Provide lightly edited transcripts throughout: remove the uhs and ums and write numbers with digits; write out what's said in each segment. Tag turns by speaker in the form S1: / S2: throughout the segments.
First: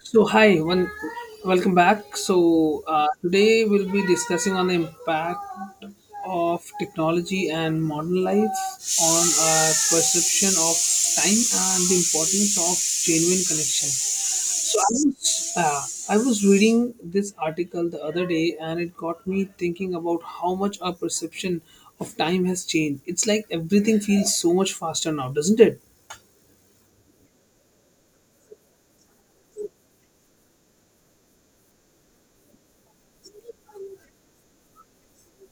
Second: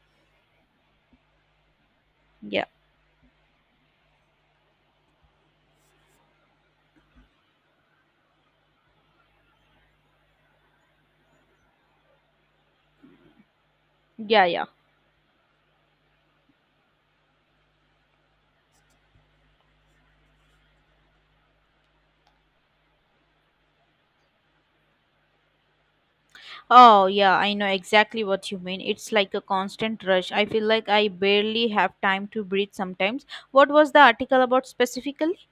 S1: So hi, one, welcome back.
S2: Yeah,
S1: So today we'll be discussing on the impact of technology and modern life on our perception of time and the importance of genuine connection.
S2: yeah, yeah.
S1: So I was I was reading this article the other day and it got me thinking about how much our perception of time has changed. It's like everything feels so much faster now, doesn't it?
S2: Oh, yeah, I know exactly what you mean. It's like a constant rush. I feel like I barely have time to breathe sometimes. What was the article about specifically?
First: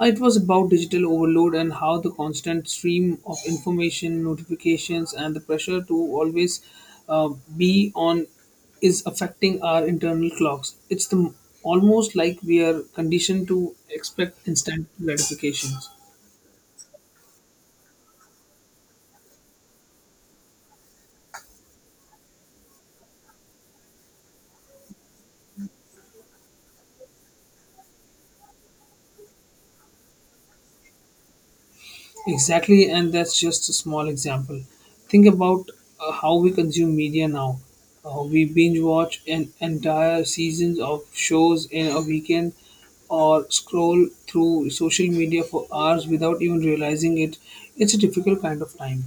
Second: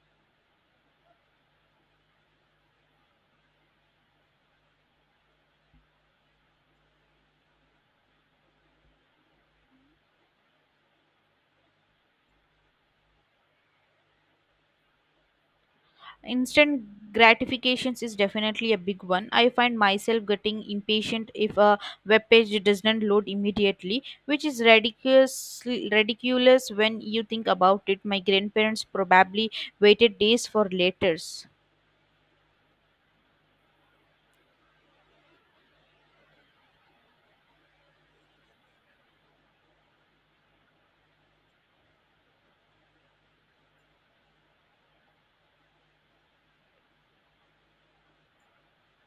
S1: It was about digital overload and how the constant stream of information, notifications, and the pressure to always uh, be on is affecting our internal clocks. It's the almost like we are conditioned to expect instant gratifications.
S2: Instant gratifications is definitely a big one. I find myself getting impatient if a web page doesn't load immediately, which is ridiculous when you think about it. My grandparents probably waited days for letters.
S1: Exactly, and that's just a small example. Think about how we consume media now. We binge watch an entire seasons of shows in a weekend or scroll through social media for hours without even realizing it. It's a difficult kind of time.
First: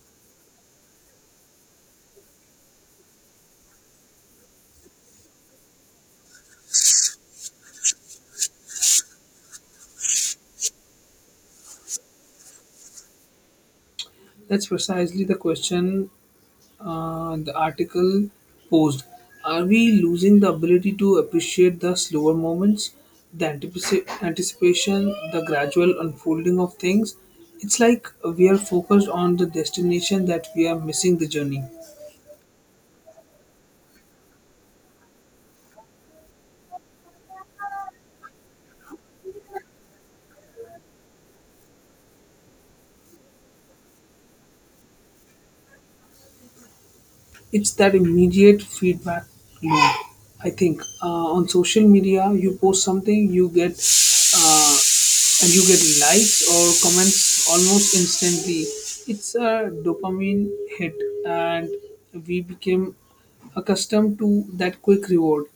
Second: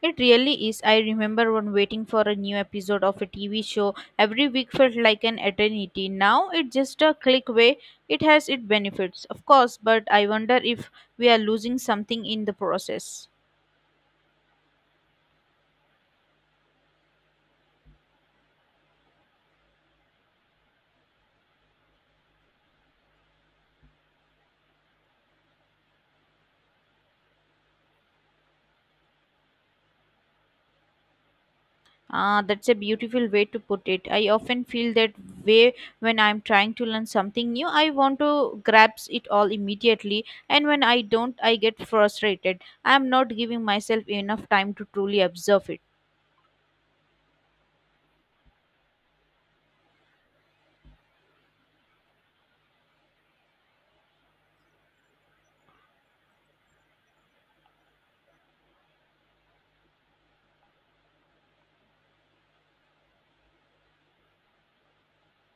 S2: It really is. I remember when waiting for a new episode of a TV show every week felt like an eternity. Now it's just a click away. It has its benefits, of course, but I wonder if we are losing something in the process.
S1: That's precisely the question. The article posed, are we losing the ability to appreciate the slower moments, the anticipation, the gradual unfolding of things? It's like we are focused on the destination that we are missing the journey.
S2: Ah, that's a beautiful way to put it. I often feel that way when I'm trying to learn something new. I want to grasp it all immediately, and when I don't, I get frustrated. I'm not giving myself enough time to truly observe it.
S1: It's that immediate feedback loop, I think. On social media, you post something, you get uh, likes or comments almost instantly. It's a dopamine hit, and we became accustomed to that quick reward.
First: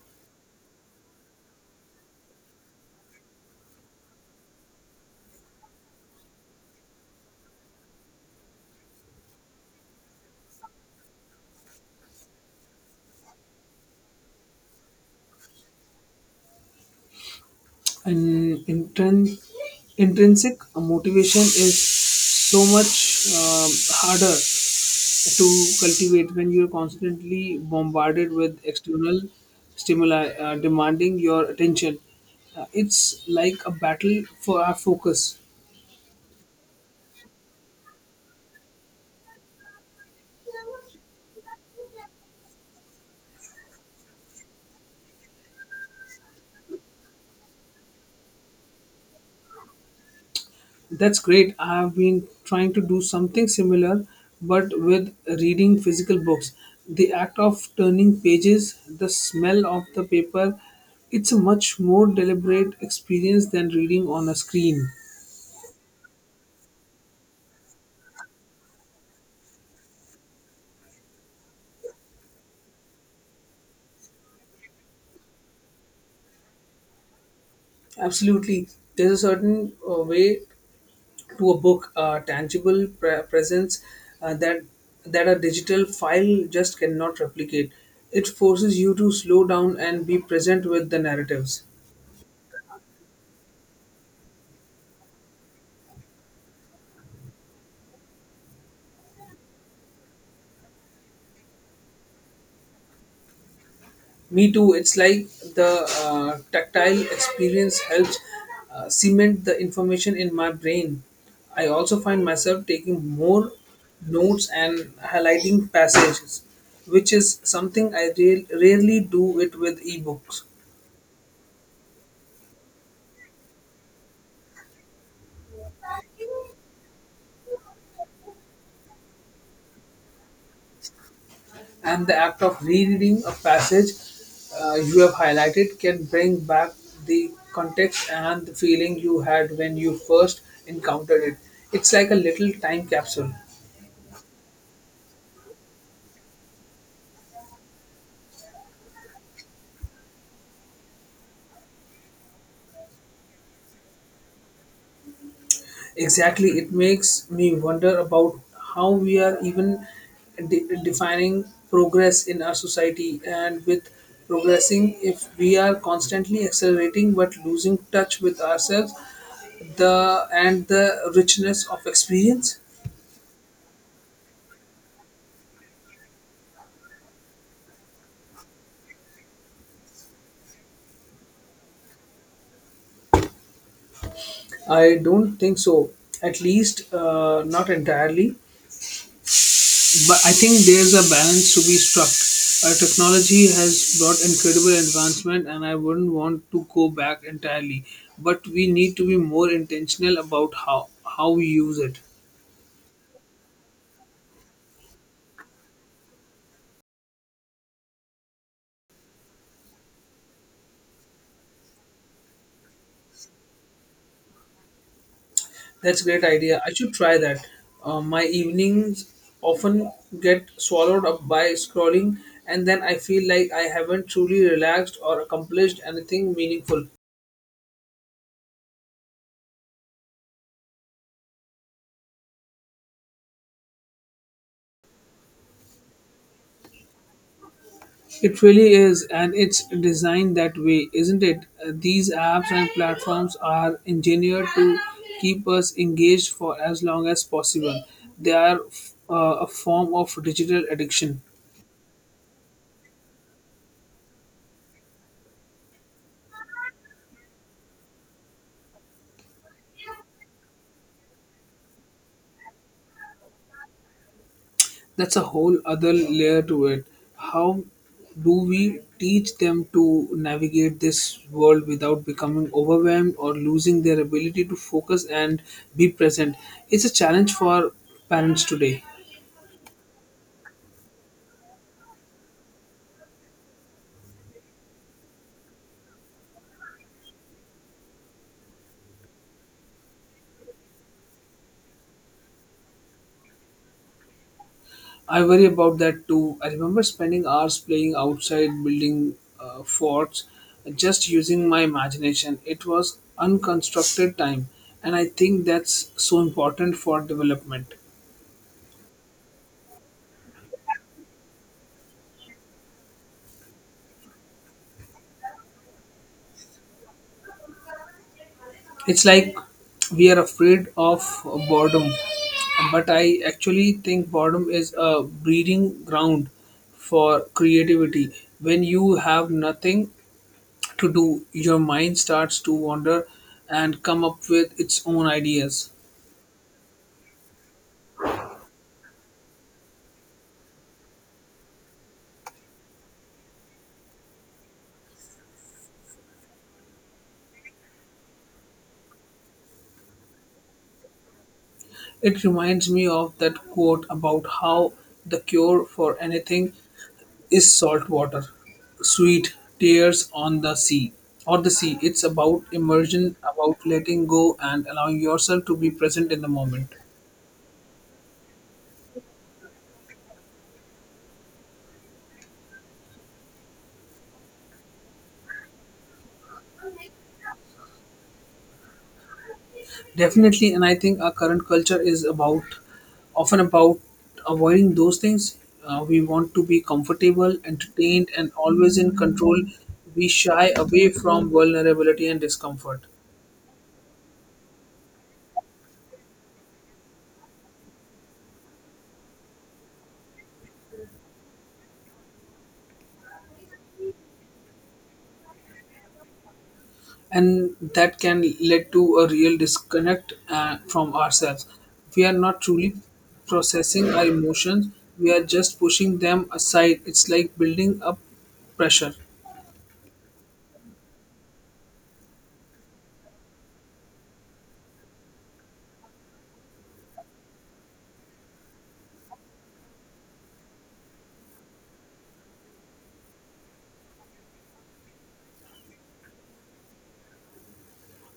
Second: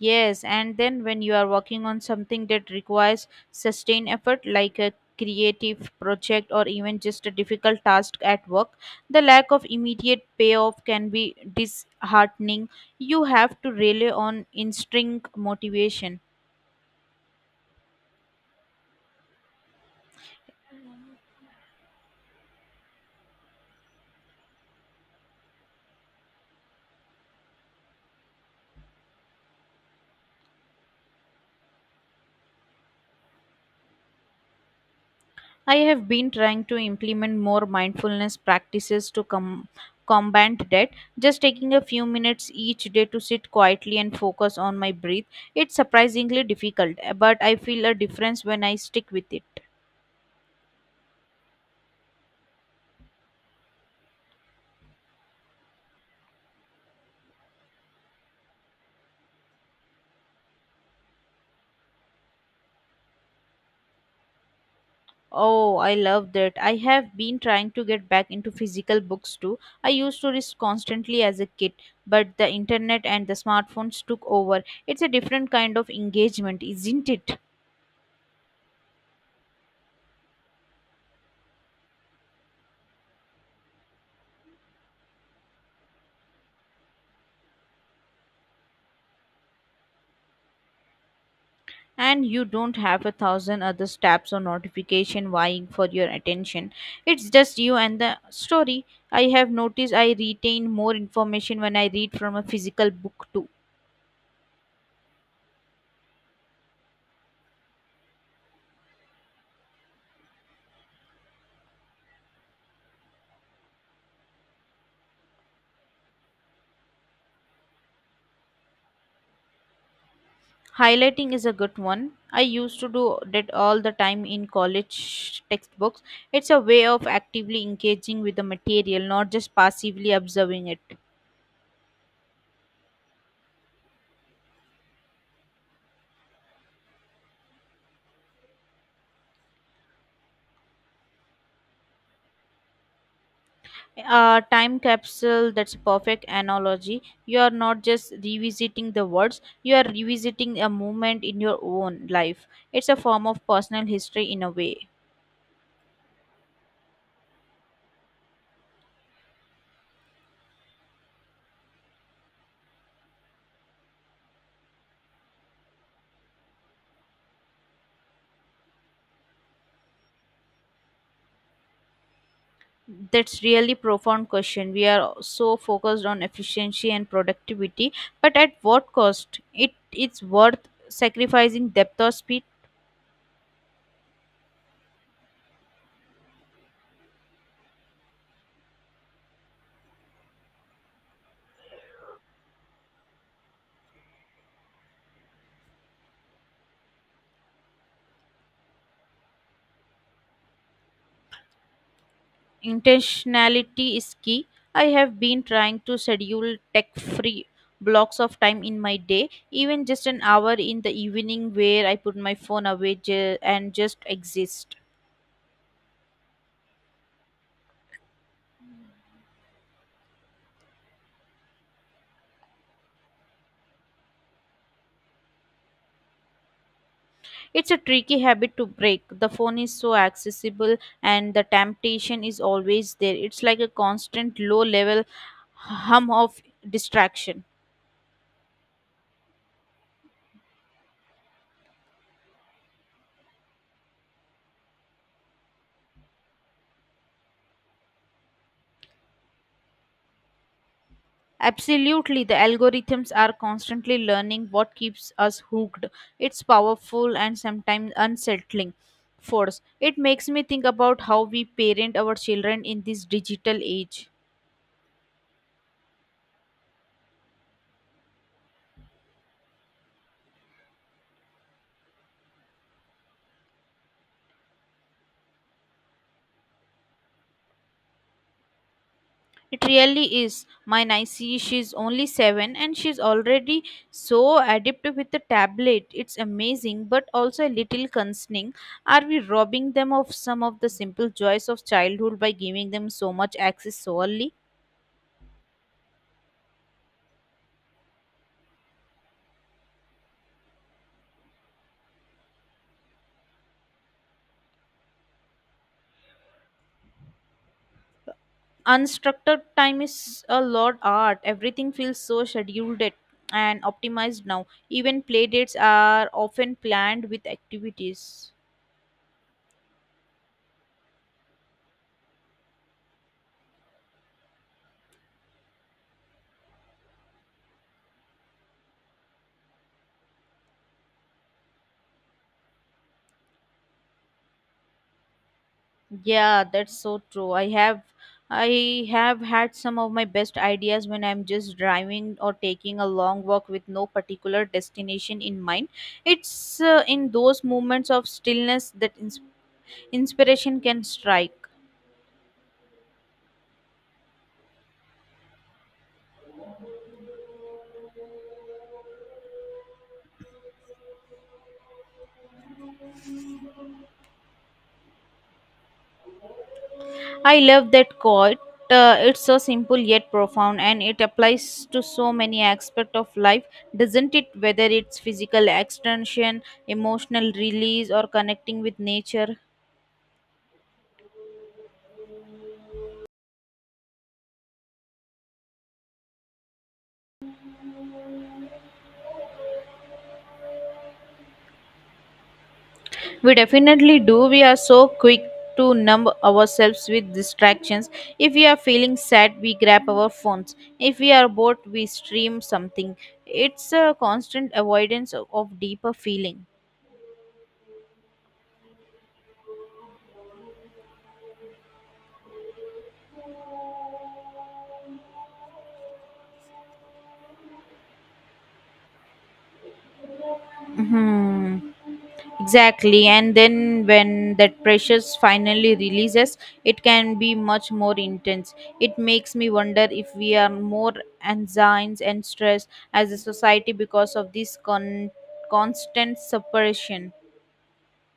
S2: Yes, and then when you are working on something that requires sustained effort, like a creative project or even just a difficult task at work, the lack of immediate payoff can be disheartening. You have to rely on instinct motivation.
S1: And intrinsic motivation is so much harder to cultivate when you're constantly bombarded with external stimuli demanding your attention. It's like a battle for our focus.
S2: I have been trying to implement more mindfulness practices to combat that. Just taking a few minutes each day to sit quietly and focus on my breath. It's surprisingly difficult, but I feel a difference when I stick with it.
S1: That's great. I have been trying to do something similar, but with reading physical books. The act of turning pages, the smell of the paper, it's a much more deliberate experience than reading on a screen.
S2: Oh, I love that. I have been trying to get back into physical books too. I used to read constantly as a kid, but the internet and the smartphones took over. It's a different kind of engagement, isn't it?
S1: Absolutely. There's a certain way to a book, a tangible presence uh, that that a digital file just cannot replicate. It forces you to slow down and be present with the narratives.
S2: And you don't have a thousand other tabs or notification vying for your attention. It's just you and the story. I have noticed I retain more information when I read from a physical book too.
S1: Me too. It's like the tactile experience helps cement the information in my brain. I also find myself taking more notes and highlighting passages, which is something I rarely do it with ebooks.
S2: Highlighting is a good one. I used to do that all the time in college textbooks. It's a way of actively engaging with the material, not just passively observing it.
S1: And the act of rereading a passage you have highlighted can bring back the context and the feeling you had when you first encountered it. It's like a little time capsule.
S2: A time capsule, that's a perfect analogy. You are not just revisiting the words, you are revisiting a moment in your own life. It's a form of personal history in a way.
S1: Exactly, it makes me wonder about how we are even defining progress in our society, and with progressing if we are constantly accelerating but losing touch with ourselves the and the richness of experience.
S2: That's really profound question. We are so focused on efficiency and productivity, but at what cost? It's worth sacrificing depth or speed.
S1: I don't think so. At least, not entirely. But I think there's a balance to be struck. Technology has brought incredible advancement, and I wouldn't want to go back entirely. But we need to be more intentional about how we use it.
S2: Intentionality is key. I have been trying to schedule tech free blocks of time in my day, even just an hour in the evening where I put my phone away and just exist.
S1: That's a great idea. I should try that. My evenings often get swallowed up by scrolling, and then I feel like I haven't truly relaxed or accomplished anything meaningful.
S2: It's a tricky habit to break. The phone is so accessible and the temptation is always there. It's like a constant low level hum of distraction.
S1: It really is, and it's designed that way, isn't it? These apps and platforms are engineered to keep us engaged for as long as possible. They are a form of digital addiction.
S2: Absolutely, the algorithms are constantly learning what keeps us hooked. It's powerful and sometimes unsettling force. It makes me think about how we parent our children in this digital age.
S1: That's a whole other layer to it. How do we teach them to navigate this world without becoming overwhelmed or losing their ability to focus and be present? It's a challenge for parents today.
S2: It really is. My Nicey, she's only seven and she's already so adept with the tablet. It's amazing, but also a little concerning. Are we robbing them of some of the simple joys of childhood by giving them so much access so early?
S1: I worry about that too. I remember spending hours playing outside, building forts, just using my imagination. It was unconstructed time, and I think that's so important for development.
S2: Unstructured time is a lot art, everything feels so scheduled it and optimized now, even play dates are often planned with activities.
S1: It's like we are afraid of boredom, but I actually think boredom is a breeding ground for creativity. When you have nothing to do, your mind starts to wander and come up with its own ideas.
S2: Yeah, that's so true. I have had some of my best ideas when I'm just driving or taking a long walk with no particular destination in mind. It's in those moments of stillness that inspiration can strike.
S1: It reminds me of that quote about how the cure for anything is salt water, sweet tears on the sea, or the sea. It's about immersion, about letting go and allowing yourself to be present in the moment.
S2: I love that quote. It's so simple yet profound, and it applies to so many aspects of life, doesn't it? Whether it's physical extension, emotional release, or connecting with nature.
S1: Definitely, and I think our current culture is about often about avoiding those things. We want to be comfortable, entertained, and always in control. We shy away from vulnerability and discomfort.
S2: We definitely do. We are so quick to numb ourselves with distractions. If we are feeling sad, we grab our phones. If we are bored, we stream something. It's a constant avoidance of deeper feeling.
S1: And that can lead to a real disconnect from ourselves. We are not truly processing our emotions, we are just pushing them aside. It's like building up pressure.
S2: Hmm. Exactly, and then when that pressure finally releases, it can be much more intense. It makes me wonder if we are more anxious and stressed as a society because of this constant separation.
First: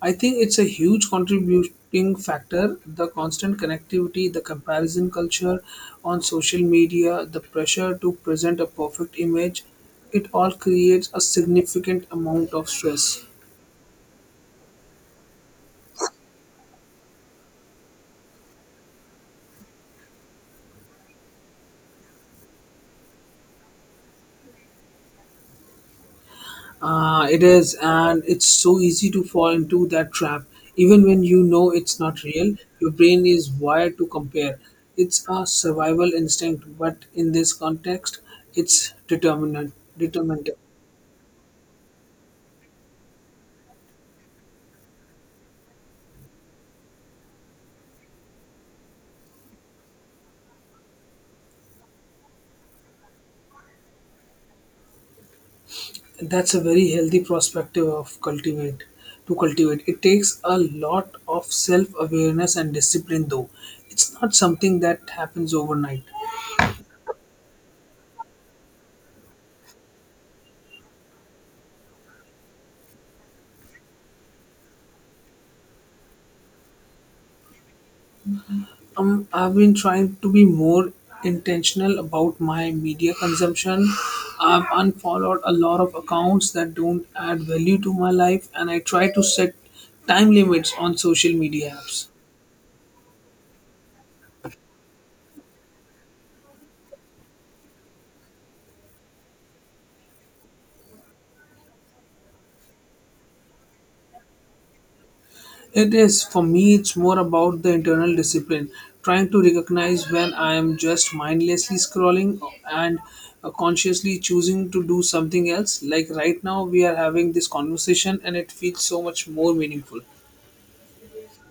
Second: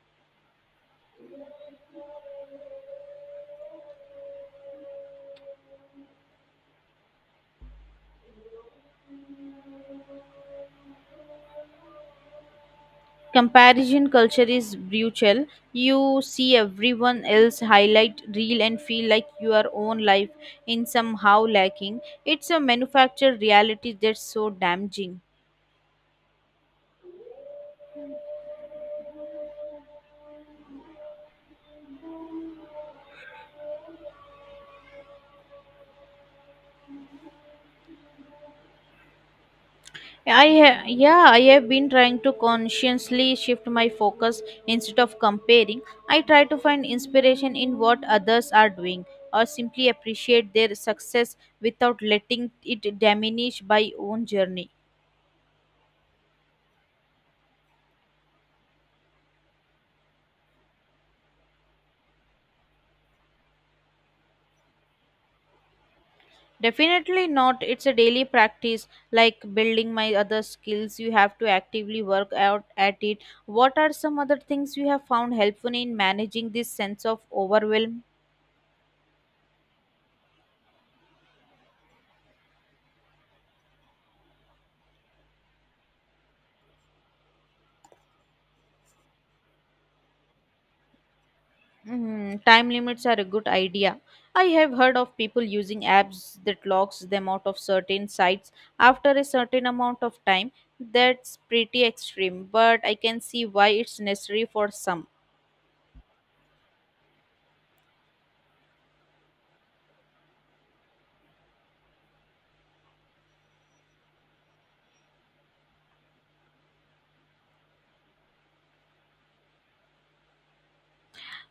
S1: I think it's a huge contributing factor, the constant connectivity, the comparison culture on social media, the pressure to present a perfect image. It all creates a significant amount of stress.
S2: Comparison culture is brutal. You see everyone else highlight real and feel like your own life in somehow lacking. It's a manufactured reality that's so damaging.
S1: It is, and it's so easy to fall into that trap. Even when you know it's not real, your brain is wired to compare. It's a survival instinct, but in this context, it's determinant. Determinant.
S2: Yeah, I have been trying to consciously shift my focus instead of comparing. I try to find inspiration in what others are doing or simply appreciate their success without letting it diminish my own journey.
S1: That's a very healthy perspective of cultivate. To cultivate, it takes a lot of self-awareness and discipline, though. It's not something that happens overnight.
S2: Definitely not. It's a daily practice like building my other skills. You have to actively work out at it. What are some other things you have found helpful in managing this sense of overwhelm?
S1: I've been trying to be more intentional about my media consumption. I've unfollowed a lot of accounts that don't add value to my life, and I try to set time limits on social media apps.
S2: Hmm, time limits are a good idea. I have heard of people using apps that locks them out of certain sites after a certain amount of time. That's pretty extreme, but I can see why it's necessary for some.
S1: It is, for me, it's more about the internal discipline, trying to recognize when I am just mindlessly scrolling and consciously choosing to do something else. Like right now, we are having this conversation, and it feels so much more meaningful.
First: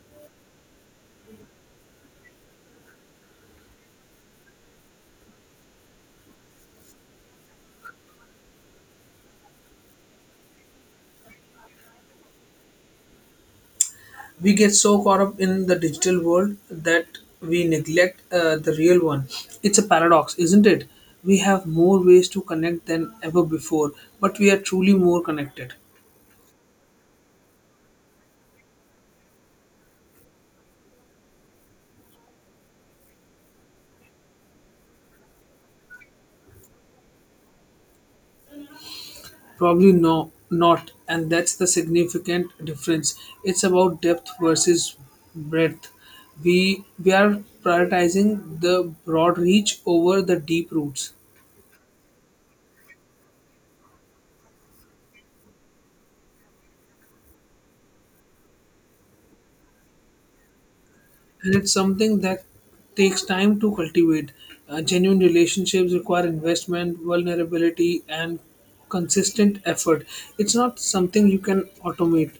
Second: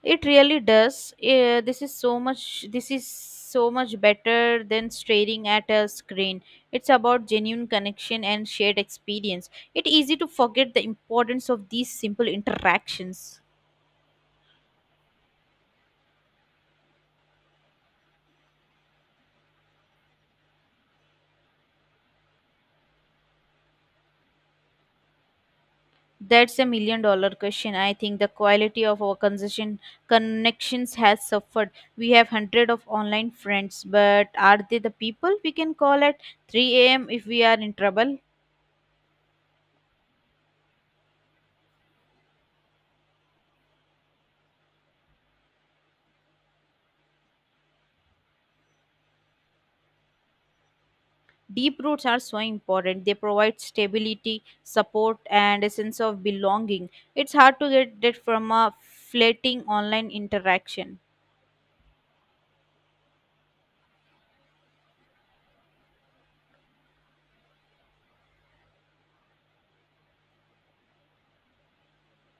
S2: It really does. This is so much better than staring at a screen. It's about genuine connection and shared experience. It's easy to forget the importance of these simple interactions.
S1: We get so caught up in the digital world that we neglect the real one. It's a paradox, isn't it? We have more ways to connect than ever before, but we are truly more connected.
S2: That's a $1 million question. I think the quality of our conversation connections has suffered. We have hundred of online friends, but are they the people we can call at 3 a.m. if we are in trouble?
S1: Probably no, not, and that's the significant difference. It's about depth versus breadth. We are prioritizing the broad reach over the deep roots.
S2: Deep roots are so important. They provide stability, support, and a sense of belonging. It's hard to get that from a fleeting online interaction.
S1: And it's something that takes time to cultivate. Genuine relationships require investment, vulnerability, and consistent effort. It's not something you can automate.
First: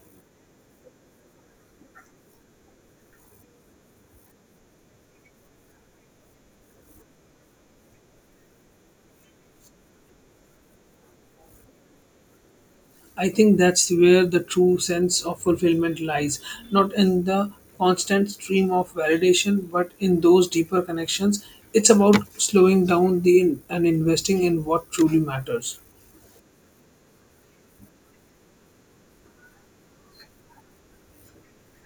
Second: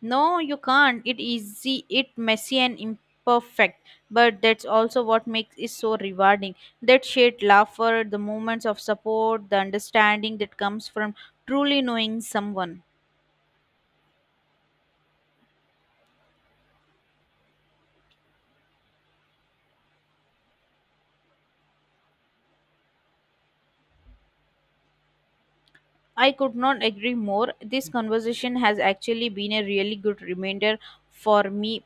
S2: No, you can't. It easy, it messy and imperfect, but that's also what makes it so rewarding. That shared laughter, the moments of support, the understanding that comes from truly knowing someone.
S1: I think that's where the true sense of fulfillment lies, not in the constant stream of validation, but in those deeper connections. It's about slowing down the and investing in what truly matters.
S2: I could not agree more. This conversation has actually been a really good reminder for me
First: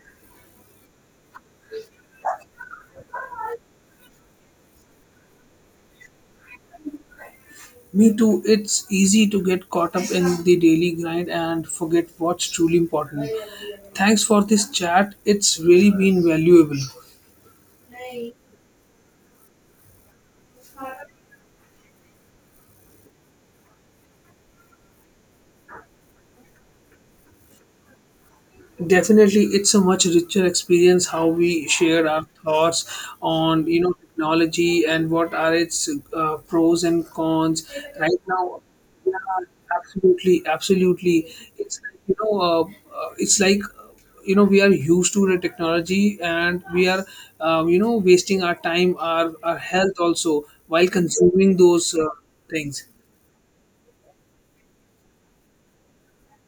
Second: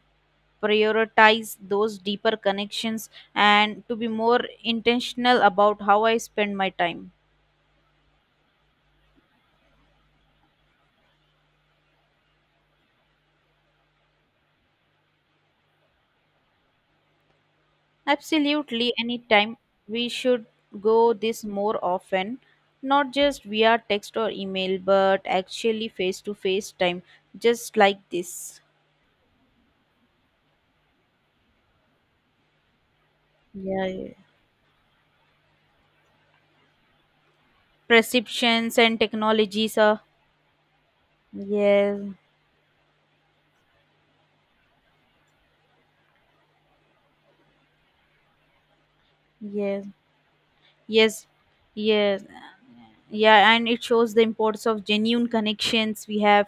S2: prioritize those deeper connections and to be more intentional about how I spend my time.
S1: Me too. It's easy to get caught up in the daily grind and forget what's truly important. Thanks for this chat. It's really been valuable.
S2: Absolutely, anytime we should go this more often, not just via text or email, but actually face to face time, just like this.
S1: Definitely, it's a much richer experience how we share our thoughts on you
S2: Yeah,
S1: know
S2: yeah.
S1: technology and what are its pros and cons. Right now,
S2: Perceptions and
S1: yeah,
S2: technologies are
S1: absolutely, absolutely. It's
S2: yes,
S1: like, you know, it's like you know we are used to the technology and we are you know wasting our time, our
S2: yes,
S1: health also while
S2: yes,
S1: consuming those
S2: yes,
S1: things.
S2: yeah, and it shows the importance of genuine connections we have.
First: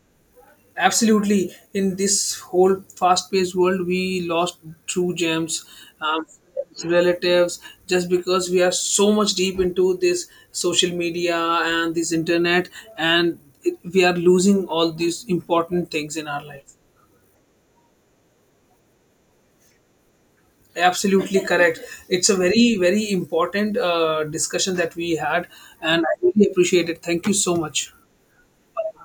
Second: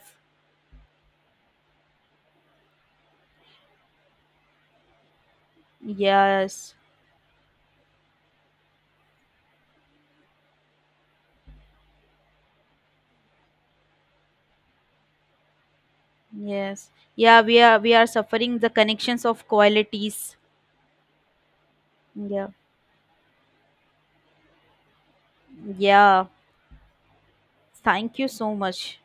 S1: Absolutely, in this whole fast-paced world, we lost true gems, um,
S2: Yes,
S1: relatives, just because we are so much deep into this social media and this internet, and it, we are losing all these important things in our life.
S2: yes, yeah, we are suffering the connections of qualities.
S1: Absolutely correct. It's a
S2: Yeah.
S1: very, very important discussion that we had, and I
S2: Yeah,
S1: really appreciate it. Thank you so much.
S2: thank you so much.